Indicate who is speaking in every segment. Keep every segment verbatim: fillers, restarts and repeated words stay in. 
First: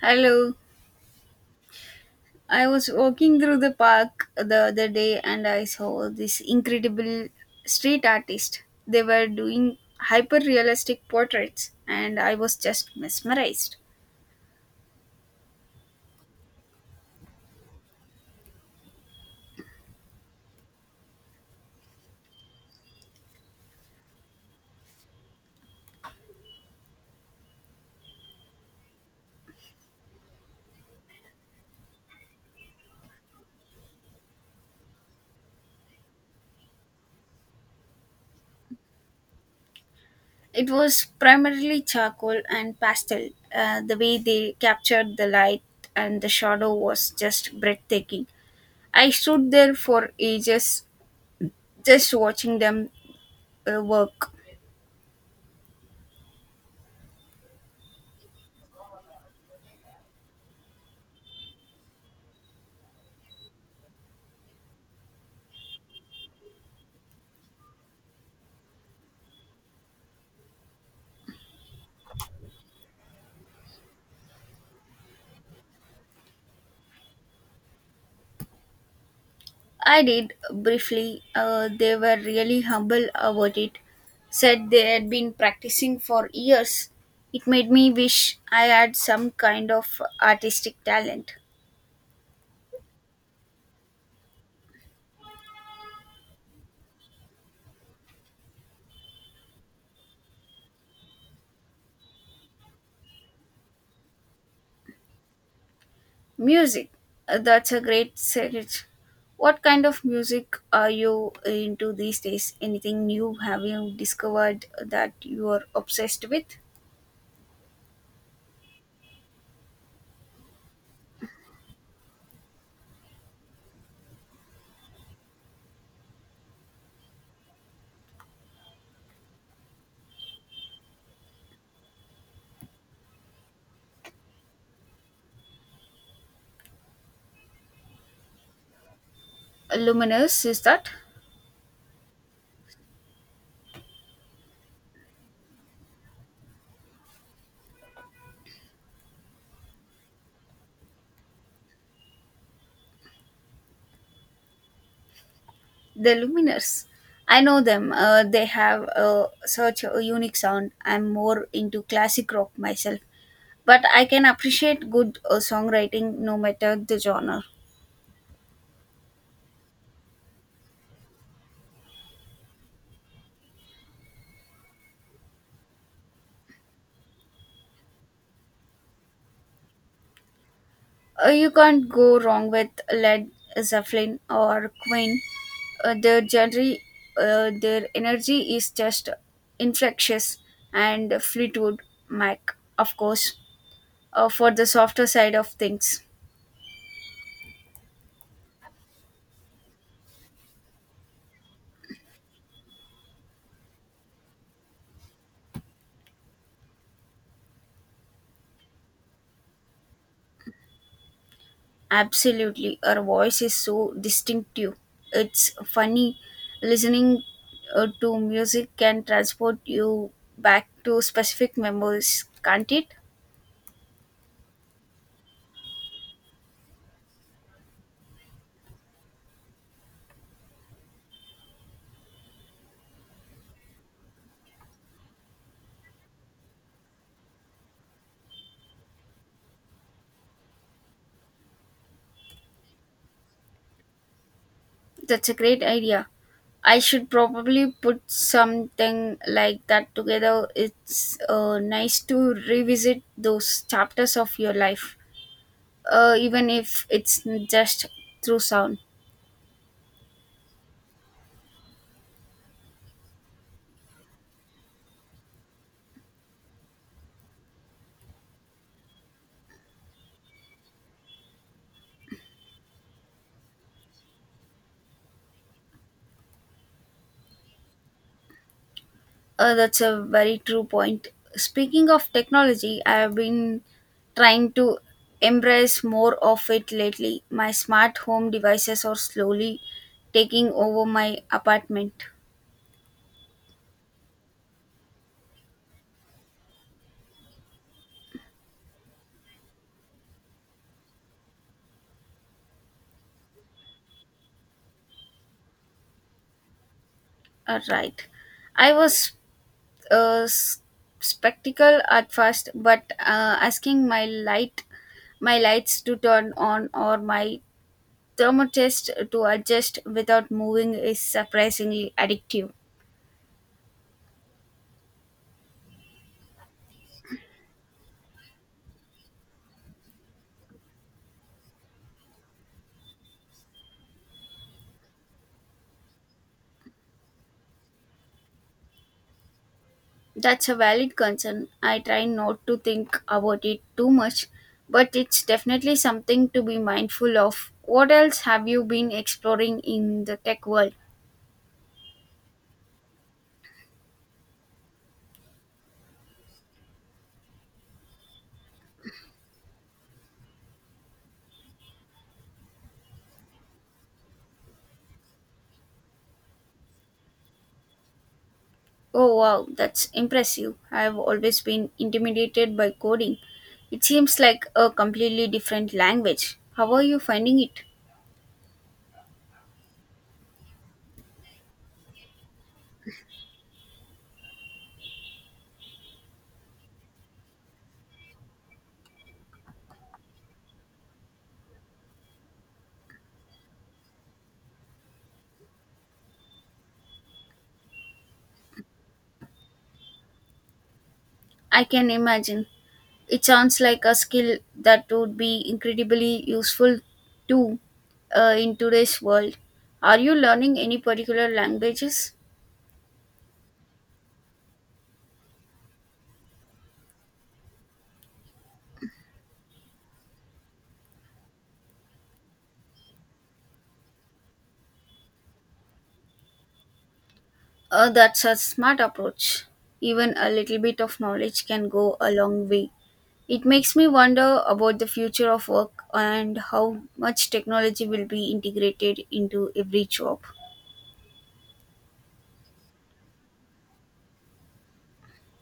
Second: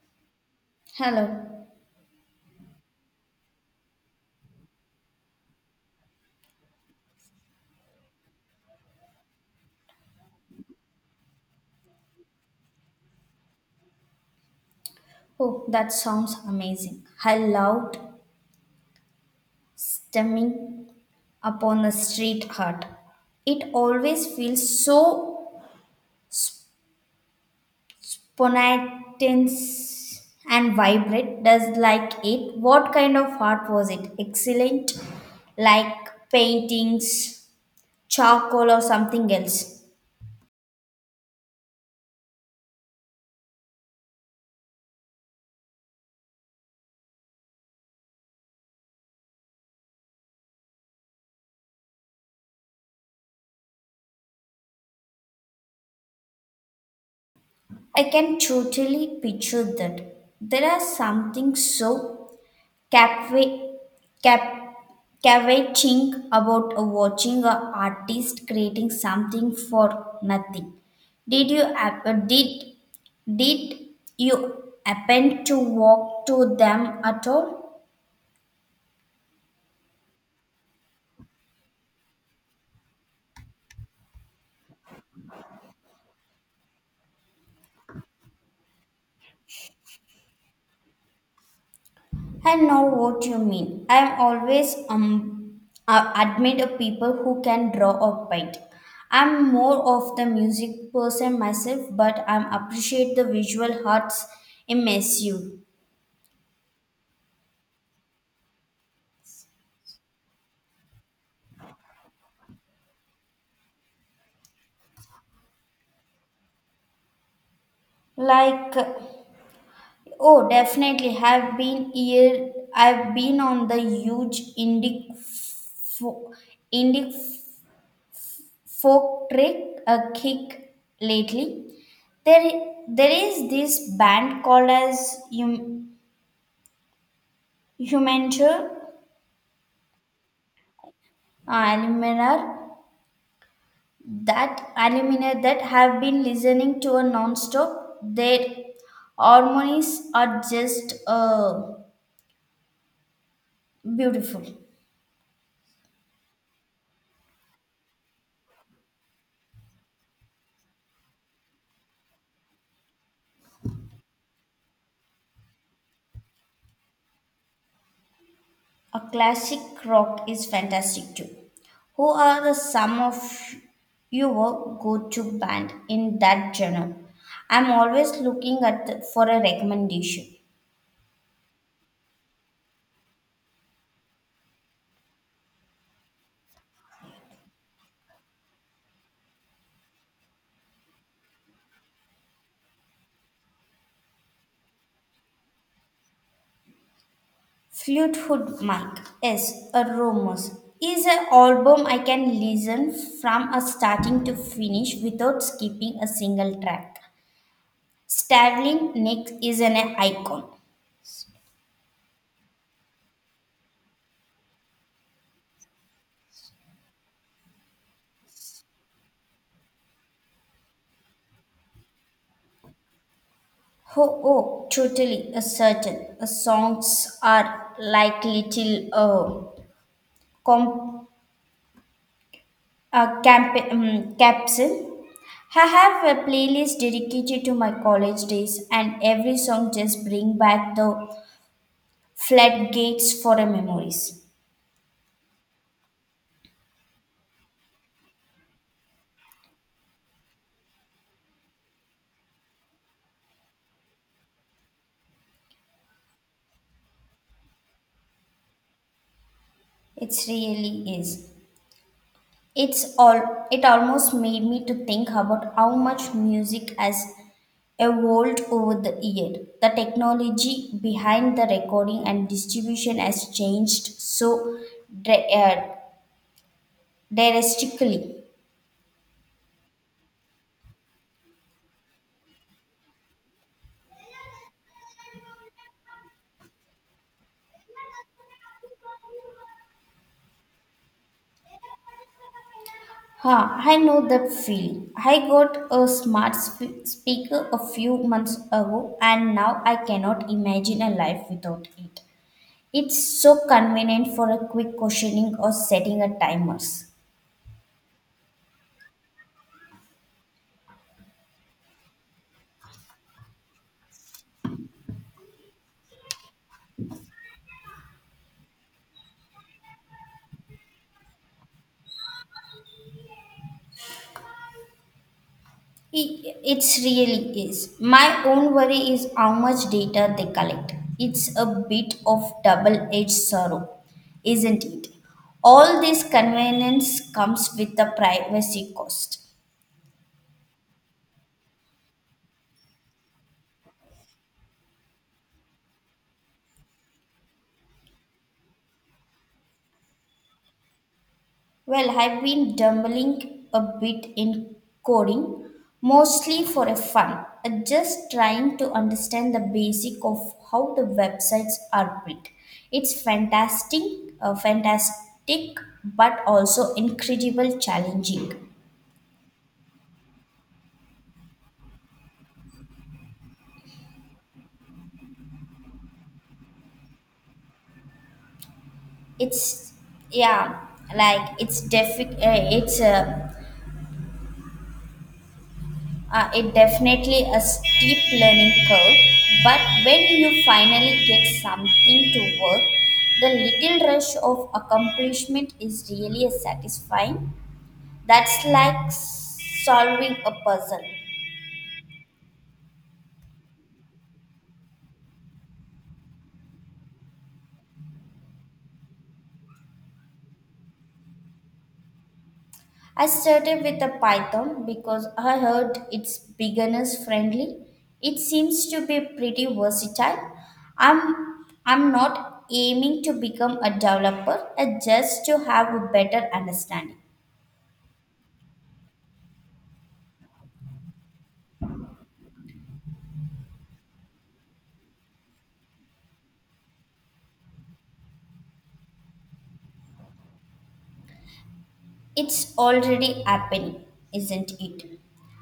Speaker 1: Hello.
Speaker 2: Hello.
Speaker 1: I was walking through the park the other day and I saw this incredible street artist. They were doing hyper realistic portraits and I was just mesmerized.
Speaker 2: Oh, that sounds amazing. I loved stemming upon the street art. It always feels so spontaneous and vibrant. Does like it? What kind of art was it? Excellent, like paintings, charcoal, or something else.
Speaker 1: It was primarily charcoal and pastel. Uh, the way they captured the light and the shadow was just breathtaking. I stood there for ages just watching them uh, work.
Speaker 2: I can totally picture that. There is something so Cava- cap- Cavating about watching an artist creating something for nothing. Did you ap- did did you happen to walk to them at all?
Speaker 1: I did briefly. Uh, they were really humble about it. Said they had been practicing for years. It made me wish I had some kind of artistic talent.
Speaker 2: I know what you mean. I am always um uh, admit people who can draw or paint. I'm more of the music person myself, but I appreciate the visual arts immensely.
Speaker 1: Music. Uh, that's a great search. What kind of music are you into these days? Anything new have you discovered that you are obsessed with?
Speaker 2: Like, oh, definitely. Have been here. I've been on the huge Indic fo- Indic folk trick a kick lately. There, there is this band called as hum, Humanture,
Speaker 1: Luminous, is that?
Speaker 2: uh, Alumina, that Alumina that have been listening to a non-stop. Their harmonies are just uh, beautiful.
Speaker 1: The Luminers. I know them. Uh, they have uh, such a unique sound. I'm more into classic rock myself, but I can appreciate good uh, songwriting no matter the genre.
Speaker 2: A classic rock is fantastic too. Who are the some of your go-to band in that genre? I'm always looking at the- for a recommendation.
Speaker 1: Uh, you can't go wrong with Led Zeppelin or Queen. Uh, their genre, uh, their energy is just infectious, and Fleetwood Mac, of course, uh, for the softer side of things.
Speaker 2: Fleetwood Mac is a rumors is an album I can listen from a starting to finish without skipping a single track. Starling Nick is an icon.
Speaker 1: Absolutely, her voice is so distinctive. It's funny listening uh, to music can transport you back to specific memories, can't it?
Speaker 2: Oh, oh, totally, a certain. A songs are like little uh, com- uh, camp- um, capsule. I have a playlist dedicated to my college days, and every song just bring back the floodgates for the memories.
Speaker 1: That's a great idea. I should probably put something like that together. It's uh, nice to revisit those chapters of your life, uh, even if it's just through sound.
Speaker 2: It really is. It's all. It almost made me to think about how much music has evolved over the year. The technology behind the recording and distribution has changed so dra- uh, drastically.
Speaker 1: Uh, that's a very true point. Speaking of technology, I have been trying to embrace more of it lately. My smart home devices are slowly taking over my apartment.
Speaker 2: Ha, I know that feeling. I got a smart sp- speaker a few months ago and now I cannot imagine a life without it. It's so convenient for a quick questioning or setting a timers.
Speaker 1: All right. I was uh, s- skeptical at first, but uh, asking my light, my lights to turn on or my thermotest to adjust without moving is surprisingly addictive.
Speaker 2: It it's really is. My own worry is how much data they collect. It's a bit of double-edged sorrow, isn't it? All this convenience comes with a privacy cost.
Speaker 1: That's a valid concern. I try not to think about it too much, but it's definitely something to be mindful of. What else have you been exploring in the tech world?
Speaker 2: Well, I've been dabbling a bit in coding, mostly for a fun, uh, just trying to understand the basic of how the websites are built. It's fantastic, uh, fantastic, but also incredible challenging.
Speaker 1: Oh wow, that's impressive. I've always been intimidated by coding. It seems like a completely different language. How are you finding it?
Speaker 2: It's yeah, like it's defi- uh, it's uh, Uh, it definitely a steep learning curve, but when you finally get something to work, the little rush of accomplishment is really satisfying. That's like solving a puzzle.
Speaker 1: I can imagine. It sounds like a skill that would be incredibly useful too uh, in today's world. Are you learning any particular languages?
Speaker 2: I started with a Python because I heard it's beginners friendly. It seems to be pretty versatile. I'm I'm not aiming to become a developer, uh, just to have a better understanding.
Speaker 1: Uh, that's a smart approach. Even a little bit of knowledge can go a long way. It makes me wonder about the future of work and how much technology will be integrated into every job.
Speaker 2: It's already happening, isn't it?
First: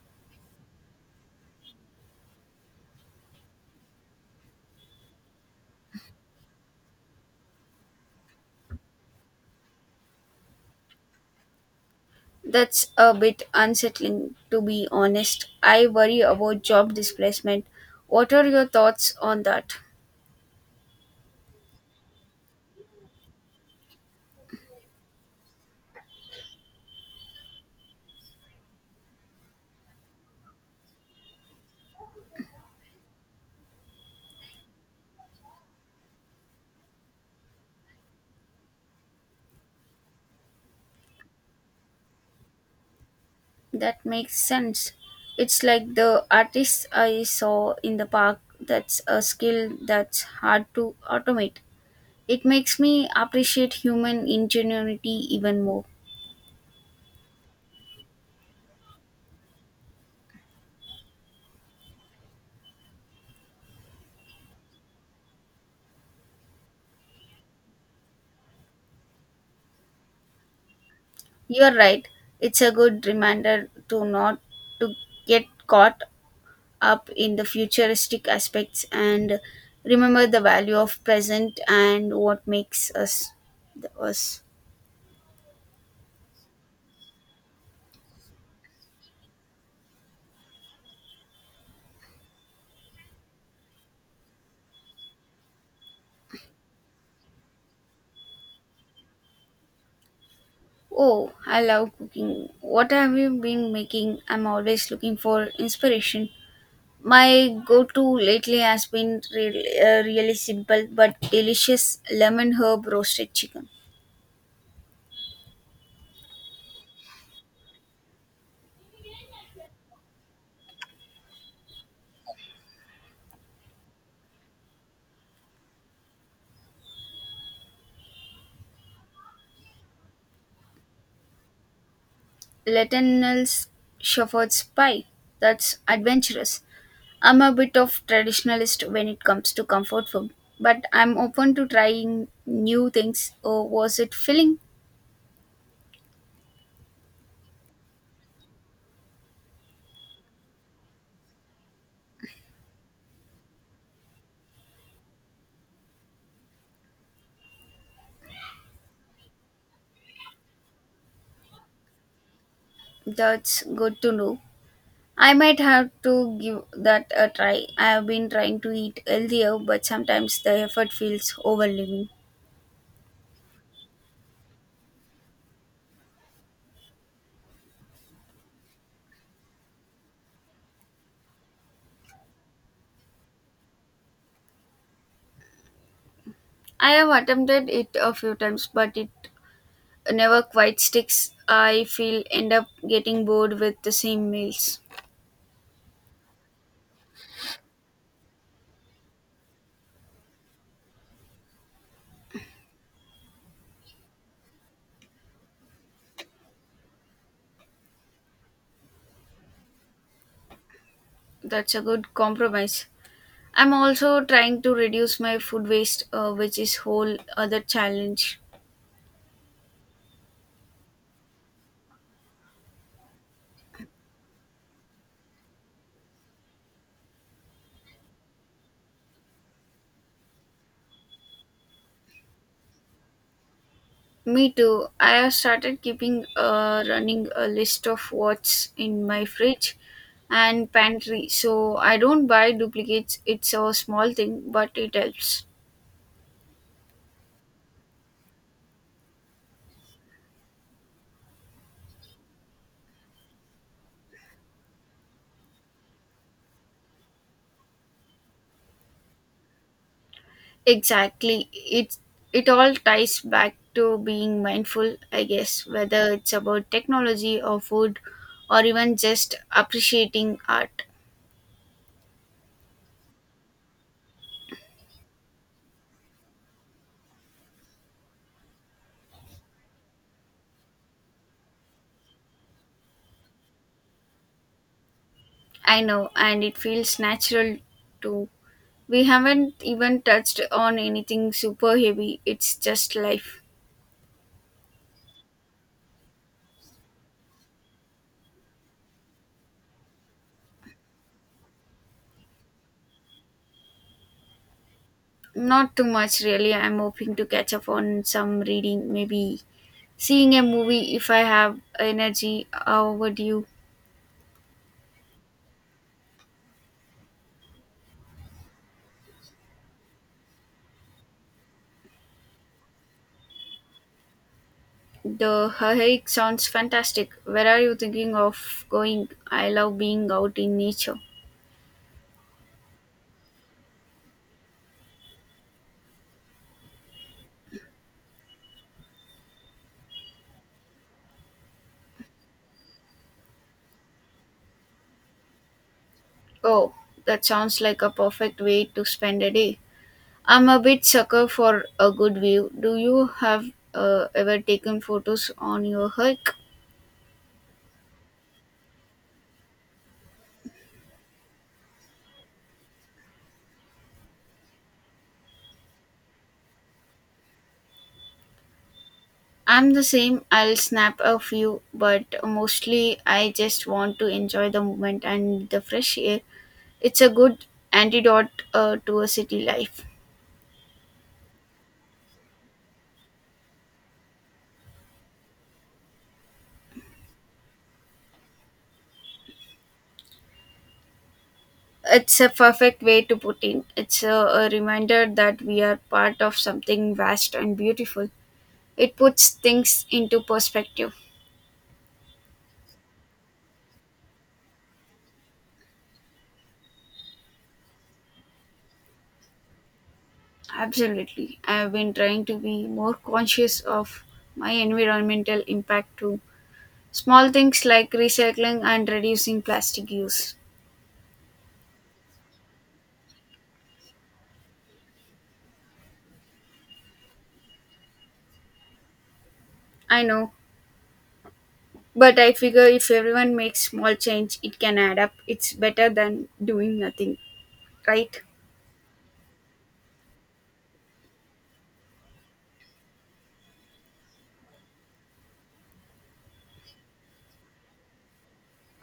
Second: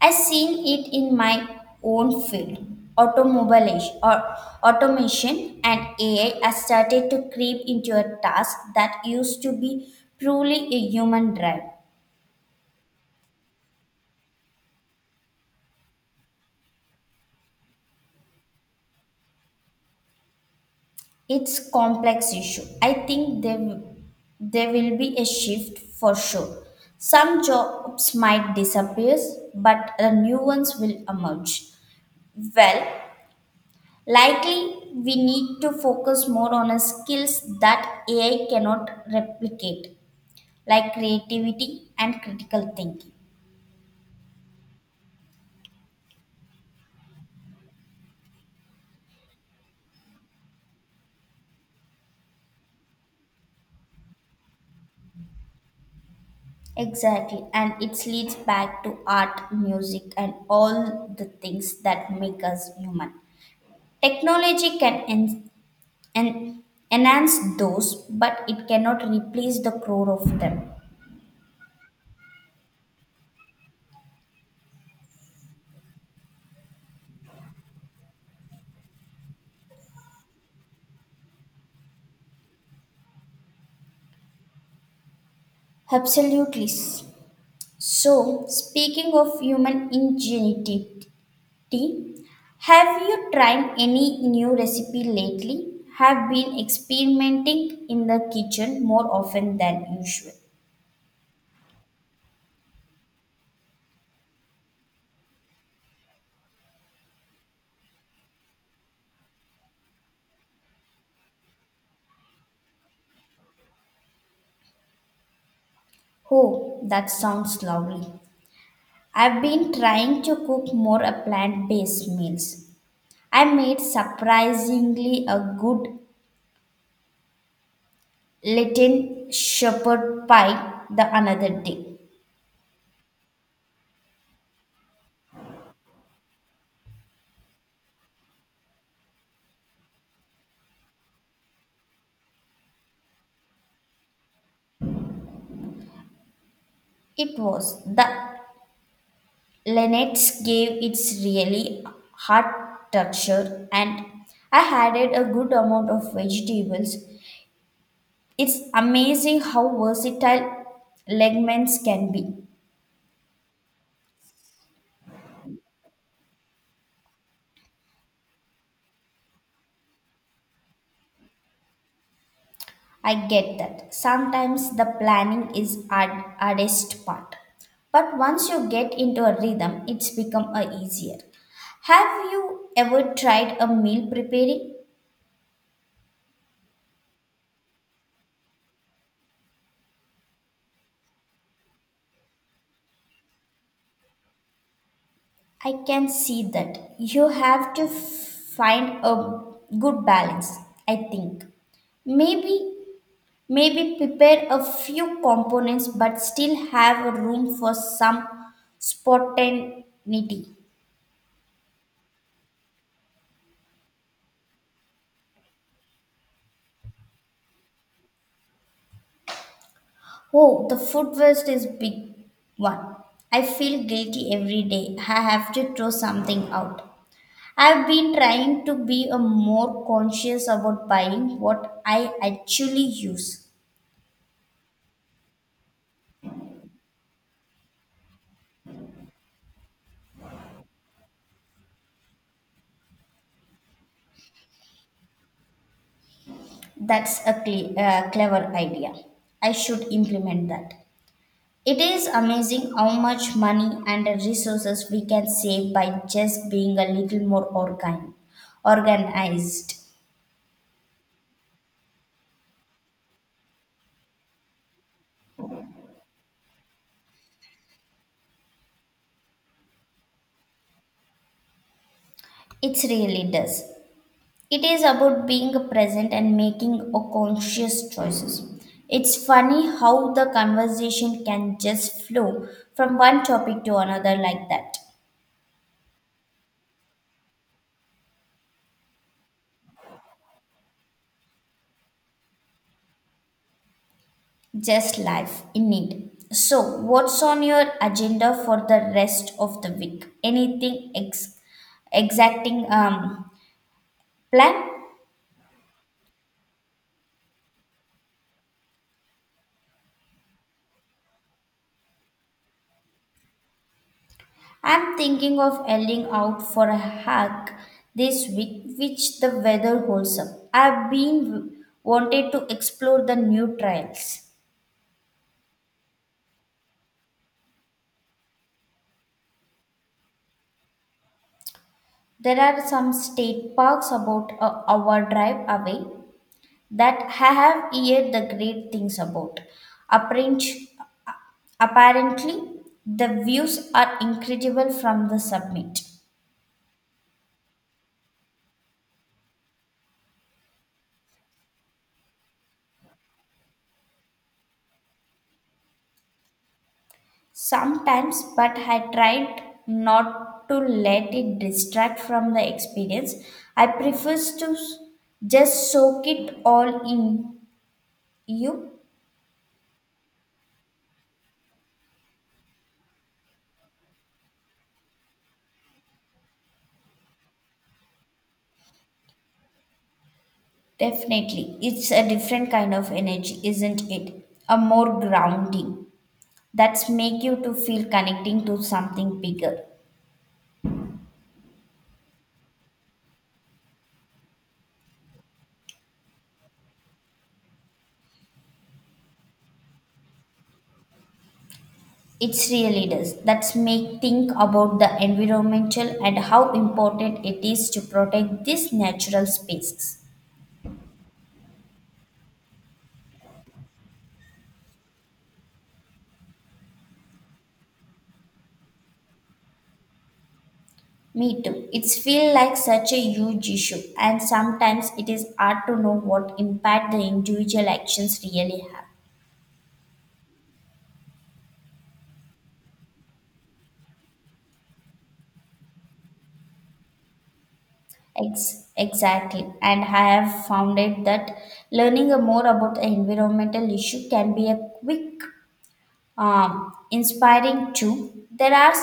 Speaker 2: I've seen it in my own field. Automobile or automation and A I has started to creep into a task that used to be purely a human drive.
Speaker 1: That's a bit unsettling, to be honest. I worry about job displacement. What are your thoughts on that?
Speaker 2: It's complex issue. I think there, there will be a shift for sure. Some jobs might disappear, but the new ones will emerge. Well, likely, we need to focus more on a skills that A I cannot replicate, like creativity and critical thinking.
Speaker 1: That makes sense. It's like the artists I saw in the park. That's a skill that's hard to automate. It makes me appreciate human ingenuity even more.
Speaker 2: Exactly, and it leads back to art, music, and all the things that make us human. Technology can en- en- enhance those, but it cannot replace the core of them.
Speaker 1: You're right. It's a good reminder to not to get caught up in the futuristic aspects and remember the value of present and what makes us the us.
Speaker 2: Absolutely. So, speaking of human ingenuity, T, have you tried any new recipe lately? Have been experimenting in the kitchen more often than usual.
Speaker 1: Oh, I love cooking. What have you been making? I'm always looking for inspiration. My go to lately has been really, uh, really simple but delicious lemon herb roasted chicken.
Speaker 2: Oh, that sounds lovely. I've been trying to cook more a plant-based meals. I made surprisingly a good Latin shepherd pie the another day.
Speaker 1: Lettenell's shepherd's pie. That's adventurous. I'm a bit of traditionalist when it comes to comfort food, but I'm open to trying new things. Oh, was it filling?
Speaker 2: It was the Lennox gave its really hard texture and I added a good amount of vegetables. It's amazing how versatile legumes can be.
Speaker 1: That's good to know. I might have to give that a try. I have been trying to eat healthier, but sometimes the effort feels overwhelming.
Speaker 2: I get that. Sometimes the planning is hard, hardest part. But once you get into a rhythm, it's become a easier. Have you ever tried a meal preparing?
Speaker 1: I have attempted it a few times, but it never quite sticks. I feel end up getting bored with the same meals.
Speaker 2: I can see that. You have to find a good balance, I think. Maybe maybe prepare a few components but still have a room for some spontaneity.
Speaker 1: That's a good compromise. I'm also trying to reduce my food waste, uh, which is whole other challenge.
Speaker 2: Oh, the food waste is big one. I feel guilty every day. I have to throw something out. I've been trying to be a more conscious about buying what I actually use.
Speaker 1: Me too. I have started keeping uh, running a list of what's in my fridge and pantry, so I don't buy duplicates. It's a small thing, but it helps.
Speaker 2: That's a cle- uh, clever idea. I should implement that. It is amazing how much money and resources we can save by just being a little more organ- organized.
Speaker 1: Exactly. It it all ties back to being mindful, I guess, whether it's about technology or food or even just appreciating art.
Speaker 2: It really does. It is about being present and making a conscious choices. It's funny how the conversation can just flow from one topic to another like that.
Speaker 1: I know, and it feels natural too. We haven't even touched on anything super heavy. It's just life.
Speaker 2: Just life, indeed. So, what's on your agenda for the rest of the week? Anything ex- exacting um, plan?
Speaker 1: Not too much, really. I'm hoping to catch up on some reading, maybe seeing a movie if I have energy. How would you?
Speaker 2: I'm thinking of heading out for a hike this week, which the weather holds up. I've been wanted to explore the new trails.
Speaker 1: The hike sounds fantastic. Where are you thinking of going? I love being out in nature.
Speaker 2: There are some state parks about a hour drive away that I have heard the great things about. Apparent- Apparently, the views are incredible from the summit.
Speaker 1: Oh, that sounds like a perfect way to spend a day. I'm a bit sucker for a good view. Do you have uh, ever taken photos on your hike?
Speaker 2: Sometimes, but I tried not to let it distract from the experience. I prefer to s- just soak it all in you.
Speaker 1: I'm the same. I'll snap a few, but mostly I just want to enjoy the moment and the fresh air. It's a good antidote uh, to a city life.
Speaker 2: Definitely, it's a different kind of energy, isn't it? A more grounding that's make you to feel connecting to something bigger.
Speaker 1: It's a perfect way to put in. It's a, a reminder that we are part of something vast and beautiful. It puts things into perspective.
Speaker 2: It's really does. That's make think about the environmental and how important it is to protect these natural spaces.
Speaker 1: Absolutely. I've been trying to be more conscious of my environmental impact too. Small things like recycling and reducing plastic use.
Speaker 2: Me too. It's feel like such a huge issue and sometimes it is hard to know what impact the individual actions really have.
Speaker 1: I know, but I figure if everyone makes small change, it can add up. It's better than doing nothing, right?
Speaker 2: Ex- exactly. And I have found it that learning more about the environmental issue can be a quick um, inspiring too. There are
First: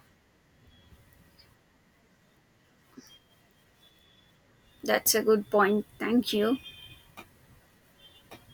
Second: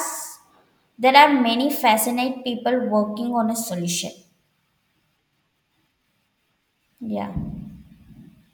Speaker 2: There are many fascinate people working on a solution.
Speaker 1: That's a good point. Thank you.
Speaker 2: Yeah.